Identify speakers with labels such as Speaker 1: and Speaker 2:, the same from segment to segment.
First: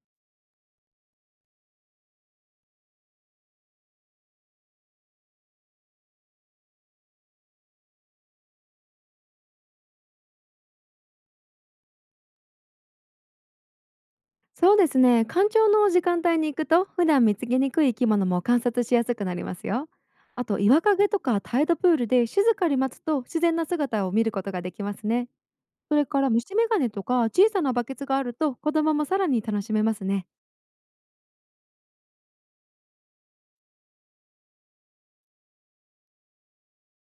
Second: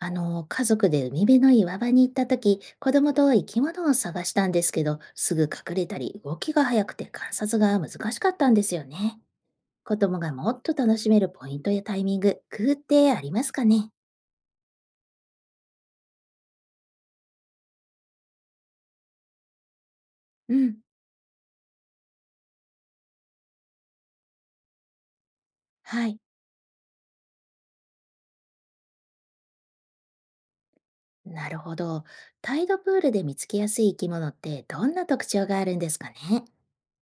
Speaker 1: 家族で海辺の岩場に行った時、子供と生き物を探したんですけど、すぐ隠れたり、動きが速くて観察が難しかったんですよね。子供がもっと楽しめるポイントやタイミング、工夫ってありますかね。
Speaker 2: そうですね、干潮の時間帯に行くと普段見つけにくい生き物も観察しやすくなりますよ。あ
Speaker 1: う
Speaker 2: と、
Speaker 1: ん、
Speaker 2: 岩陰とかタイドプールで静かに待つと自然な姿を見ることができますね。それ
Speaker 1: はい。
Speaker 2: から、虫眼鏡とか小さなバケツがあると子供もさらに楽しめますね。
Speaker 1: なるほど。タイドプールで見つけやすい生き物ってどんな特徴があるんですかね。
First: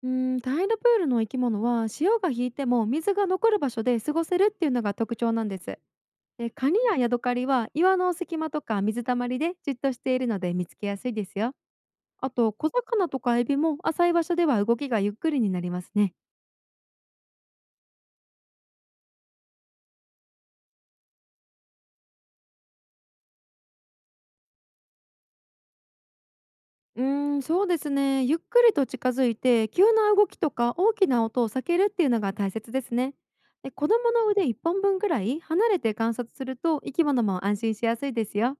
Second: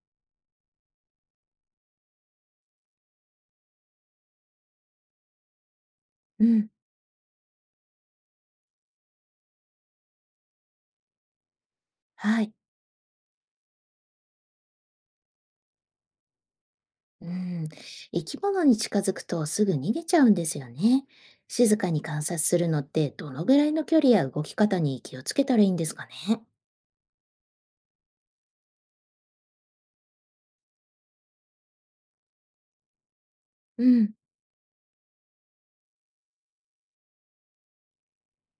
Speaker 2: タイドプールの生き物は、潮が引いても水が残る場所で過ごせるっていうのが特徴なんです。
Speaker 1: う
Speaker 2: で、カ
Speaker 1: ん、
Speaker 2: ニやヤドカリは岩の隙間とか水たまりでじっとしているので見つけやすいですよ。あ
Speaker 1: はい。
Speaker 2: と、小魚とかエビも浅い場所では動きがゆっくりになりますね。
Speaker 1: うん、生き物に近づくとすぐ逃げちゃうんですよね。静かに観察するのってどのぐらいの距離や動き方に気をつけたらいいんですかね。
Speaker 2: そうですね。ゆっくりと近づいて、急な動きとか大きな音を避けるっていうのが大切ですね。で、
Speaker 1: う
Speaker 2: 子供
Speaker 1: ん、
Speaker 2: の腕1本分くらい離れて観察すると生き物も安心しやすいですよ。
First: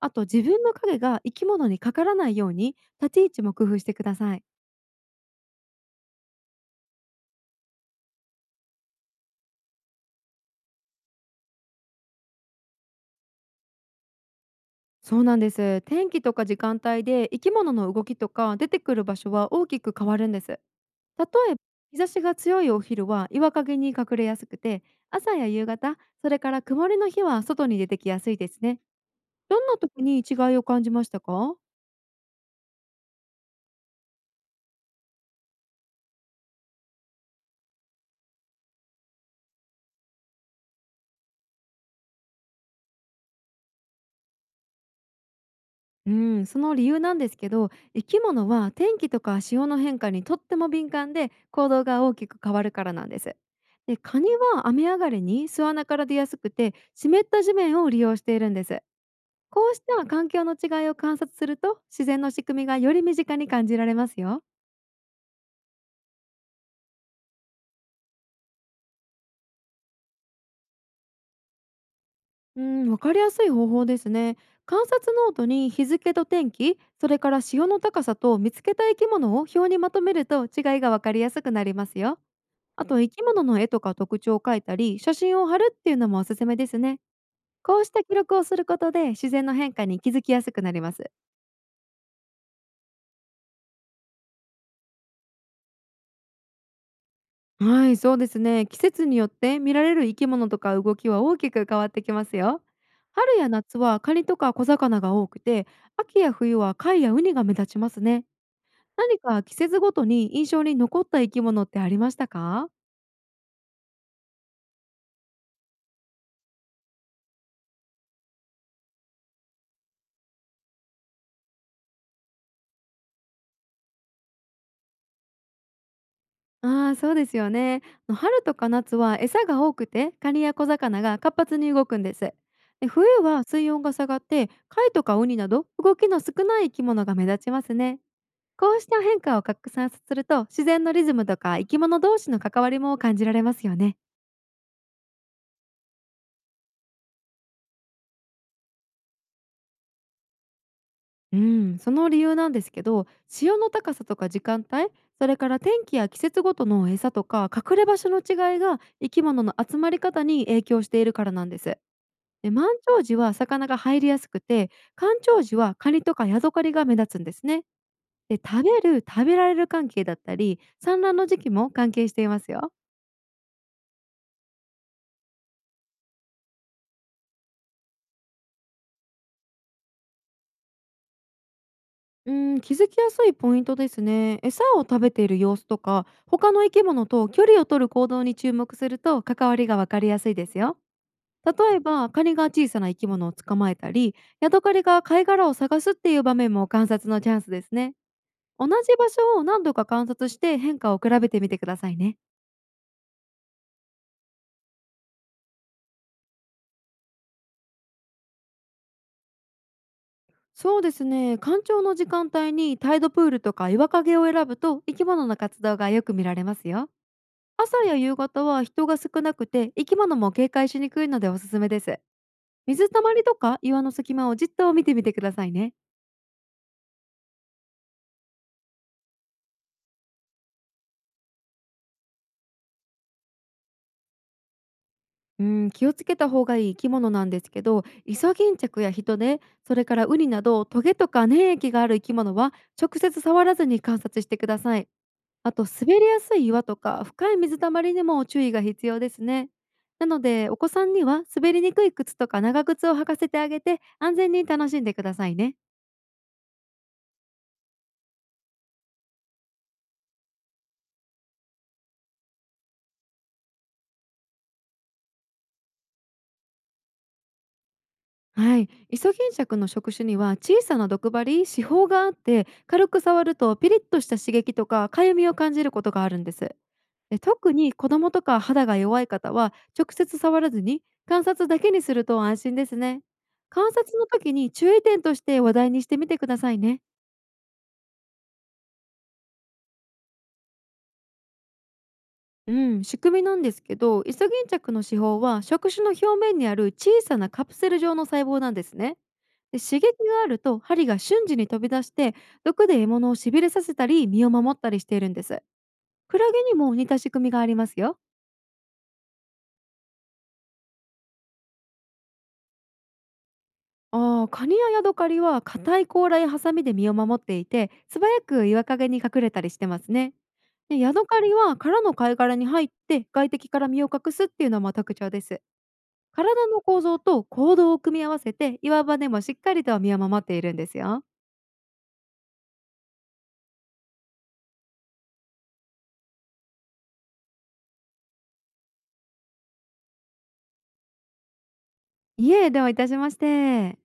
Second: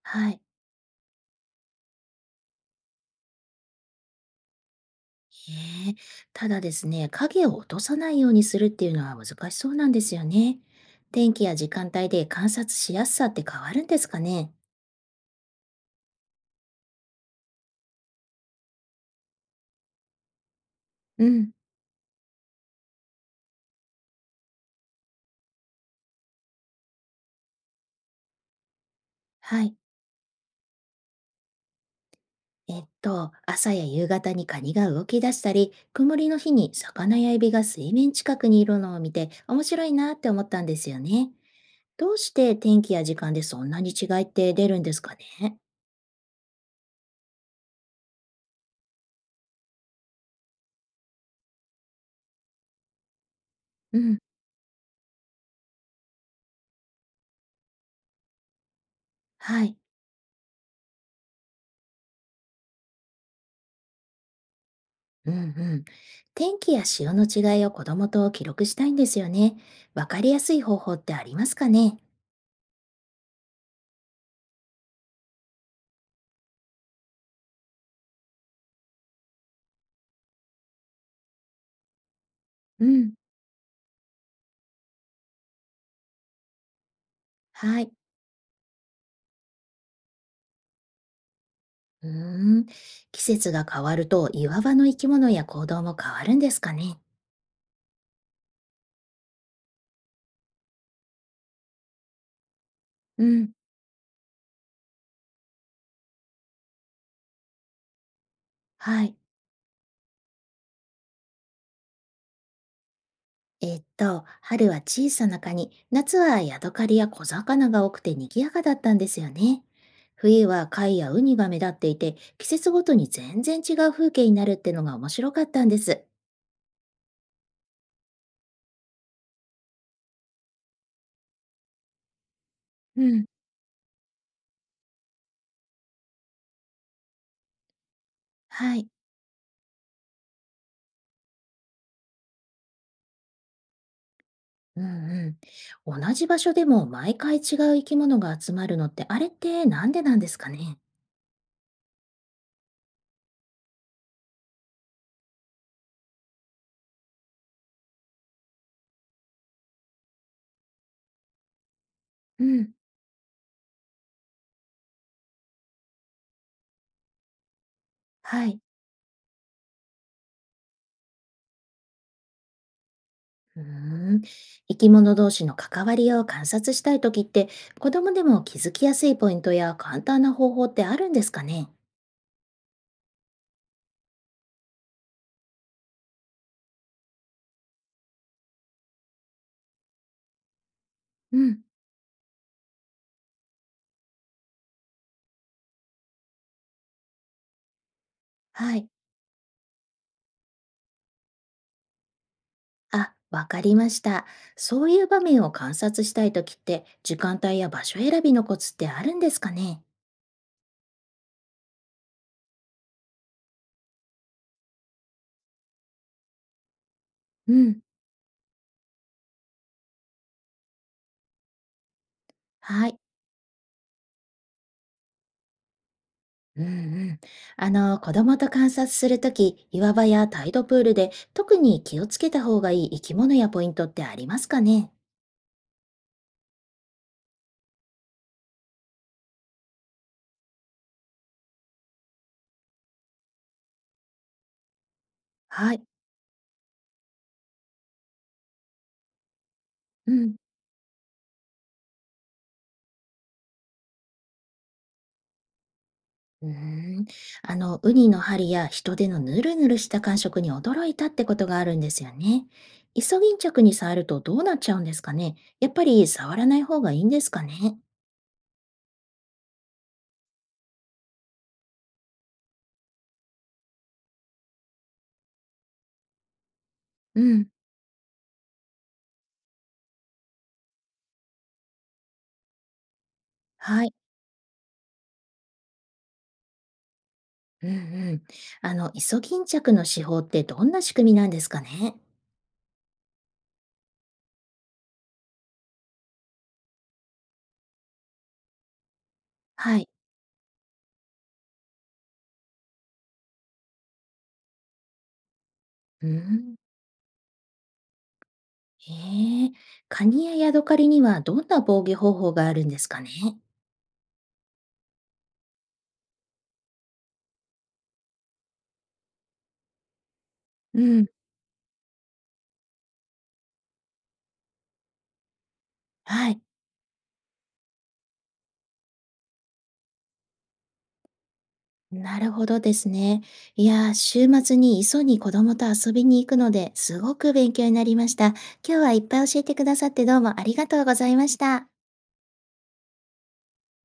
Speaker 2: あと、
Speaker 1: はい。
Speaker 2: 自分の影が生き物にかからないように立ち位置も工夫してください。
Speaker 1: へえ。ただですね、影を落とさないようにするっていうのは難しそうなんですよね。天気や時間帯で観察しやすさって変わるんですかね。
Speaker 2: そうなんです。天気とか時間帯で生き物の動きとか出てくる場所は大きく変わるんです。例
Speaker 1: うん。
Speaker 2: えば、日差しが強いお昼は岩陰に隠れやすくて、朝や夕方、それから曇りの日は外に出てきやすいですね。ど
Speaker 1: は
Speaker 2: ん
Speaker 1: い。
Speaker 2: な時に違いを感じましたか？
Speaker 1: 朝や夕方にカニが動き出したり、曇りの日に魚やエビが水面近くにいるのを見て面白いなって思ったんですよね。どうして天気や時間でそんなに違いって出るんですかね。
Speaker 2: うんその理由なんですけど、生き物は天気とか潮の変化にとっても敏感で、行動が大きく変わるからなんです。で、
Speaker 1: うん、
Speaker 2: カニは雨上がりに巣穴から出やすくて、湿った地面を利用しているんです。
Speaker 1: は
Speaker 2: こう
Speaker 1: い。
Speaker 2: した環境の違いを観察すると、自然の仕組みがより身近に感じられますよ。
Speaker 1: うんうん。天気や潮の違いを子供と記録したいんですよね。わかりやすい方法ってありますかね。
Speaker 2: うん、わかりやすい方法ですね。観察ノートに日付と天気、それから潮の高さと見つけた生き物を表にまとめると違いがわかりやすくなりますよ。
Speaker 1: う
Speaker 2: あと、
Speaker 1: ん、
Speaker 2: 生き物の絵とか特徴を描いたり、写真を貼るっていうのもおすすめですね。こ
Speaker 1: は
Speaker 2: うし
Speaker 1: い。
Speaker 2: た記録をすることで自然の変化に気づきやすくなります。
Speaker 1: うーん。季節が変わると岩場の生き物や行動も変わるんですかね。
Speaker 2: はい、そうですね。季節によって見られる生き物とか動きは大きく変わってきますよ。
Speaker 1: う
Speaker 2: 春や
Speaker 1: ん、
Speaker 2: 夏はカニとか小魚が多くて、秋や冬は貝やウニが目立ちますね。
Speaker 1: はい。
Speaker 2: 何か季節ごとに印象に残った生き物ってありましたか？
Speaker 1: 春は小さなカニ、夏はヤドカリや小魚が多くて賑やかだったんですよね。冬は貝やウニが目立っていて、季節ごとに全然違う風景になるってのが面白かったんです。
Speaker 2: ああー、そうですよね。あの、春とか夏は餌が多くて、カニや小魚が活発に動くんです。で、
Speaker 1: う
Speaker 2: 冬
Speaker 1: ん。
Speaker 2: は水温が下がって、貝とかウニなど動きの少ない生き物が目立ちますね。
Speaker 1: は
Speaker 2: こうし
Speaker 1: い。
Speaker 2: た変化を拡散すると、自然のリズムとか生き物同士の関わりも感じられますよね。
Speaker 1: うんうん。同じ場所でも毎回違う生き物が集まるのってあれってなんでなんですかね。
Speaker 2: うん、その理由なんですけど、潮の高さとか時間帯、それから天気や季節ごとの餌とか隠れ場所の違いが生き物の集まり方に影響しているからなんです。
Speaker 1: う
Speaker 2: で、満
Speaker 1: ん。
Speaker 2: 潮時は魚が入りやすくて、干潮時はカニとかヤドカリが目立つんですね。で、
Speaker 1: はい。
Speaker 2: 食べる食べられる関係だったり、産卵の時期も関係していますよ。
Speaker 1: うーん。生き物同士の関わりを観察したいときって、子供でも気づきやすいポイントや簡単な方法ってあるんですかね。
Speaker 2: うん、気づきやすいポイントですね。餌を食べている様子とか他の生き物と距離を取る行動に注目すると関わりがわかりやすいですよ。
Speaker 1: うん、
Speaker 2: 例えば、カニが小さな生き物を捕まえたり、ヤドカリが貝殻を探すっていう場面も観察のチャンスですね。同じ
Speaker 1: はい。
Speaker 2: 場所を何度か観察して変化を比べてみてくださいね。
Speaker 1: あ、わかりました。そういう場面を観察したいときって、時間帯や場所選びのコツってあるんですかね。
Speaker 2: そうですね、干潮の時間帯にタイドプールとか岩陰を選ぶと生き物の活動がよく見られますよ。
Speaker 1: う
Speaker 2: 朝
Speaker 1: ん、
Speaker 2: や夕方は人が少なくて生き物も警戒しにくいのでおすすめです。
Speaker 1: は
Speaker 2: 水
Speaker 1: い。
Speaker 2: たまりとか岩の隙間をじっと見てみてくださいね。
Speaker 1: うんうん。子供と観察するとき、岩場やタイドプールで特に気をつけた方がいい生き物やポイントってありますかね。
Speaker 2: うん、気をつけた方がいい生き物なんですけど、イソギンチャクやヒトデ、それからウニなどトゲとか粘液がある生き物は直接触らずに観察してください。あと、
Speaker 1: はい。
Speaker 2: 滑りやすい岩とか深い水たまりにも注意が必要ですね。な
Speaker 1: う
Speaker 2: の
Speaker 1: ん。
Speaker 2: で、お子さんには滑りにくい靴とか長靴を履かせてあげて、安全に楽しんでくださいね。
Speaker 1: うーん、ウニの針や人手のヌルヌルした感触に驚いたってことがあるんですよね。イソギンチャクに触るとどうなっちゃうんですかね。やっぱり触らない方がいいんですかね。
Speaker 2: はい、イソギンチャクの触手には小さな毒針、刺胞があって、軽く触るとピリッとした刺激とかかゆみを感じることがあるんです。で、
Speaker 1: うん、
Speaker 2: 特に子供とか肌が弱い方は直接触らずに観察だけにすると安心ですね。観
Speaker 1: はい。
Speaker 2: 察の時に注意点として話題にしてみてくださいね。
Speaker 1: うんうん。イソギンチャクの手法ってどんな仕組みなんですかね。
Speaker 2: うん、仕組みなんですけど、イソギンチャクの刺胞は触手の表面にある小さなカプセル状の細胞なんですね。で、
Speaker 1: は
Speaker 2: 刺激
Speaker 1: い。
Speaker 2: があると針が瞬時に飛び出して、毒で獲物をしびれさせたり身を守ったりしているんです。
Speaker 1: う
Speaker 2: クラゲ
Speaker 1: ん。
Speaker 2: にも似た仕組みがありますよ。
Speaker 1: へえ、カニやヤドカリにはどんな防御方法があるんですかね。
Speaker 2: ああ、カニやヤドカリは硬い甲羅やハサミで身を守っていて、素早く岩陰に隠れたりしてますね。で、
Speaker 1: う
Speaker 2: ヤド
Speaker 1: ん、
Speaker 2: カリは殻の貝殻に入って外敵から身を隠すっていうのも特徴です。
Speaker 1: はい。
Speaker 2: 体の構造と行動を組み合わせて、岩場でもしっかりと身を守っているんですよ。
Speaker 1: なるほどですね。いやー、週末に磯に子供と遊びに行くので、すごく勉強になりました。今日はいっぱい教えてくださってどうもありがとうございました。
Speaker 2: いえ、どういたしまして。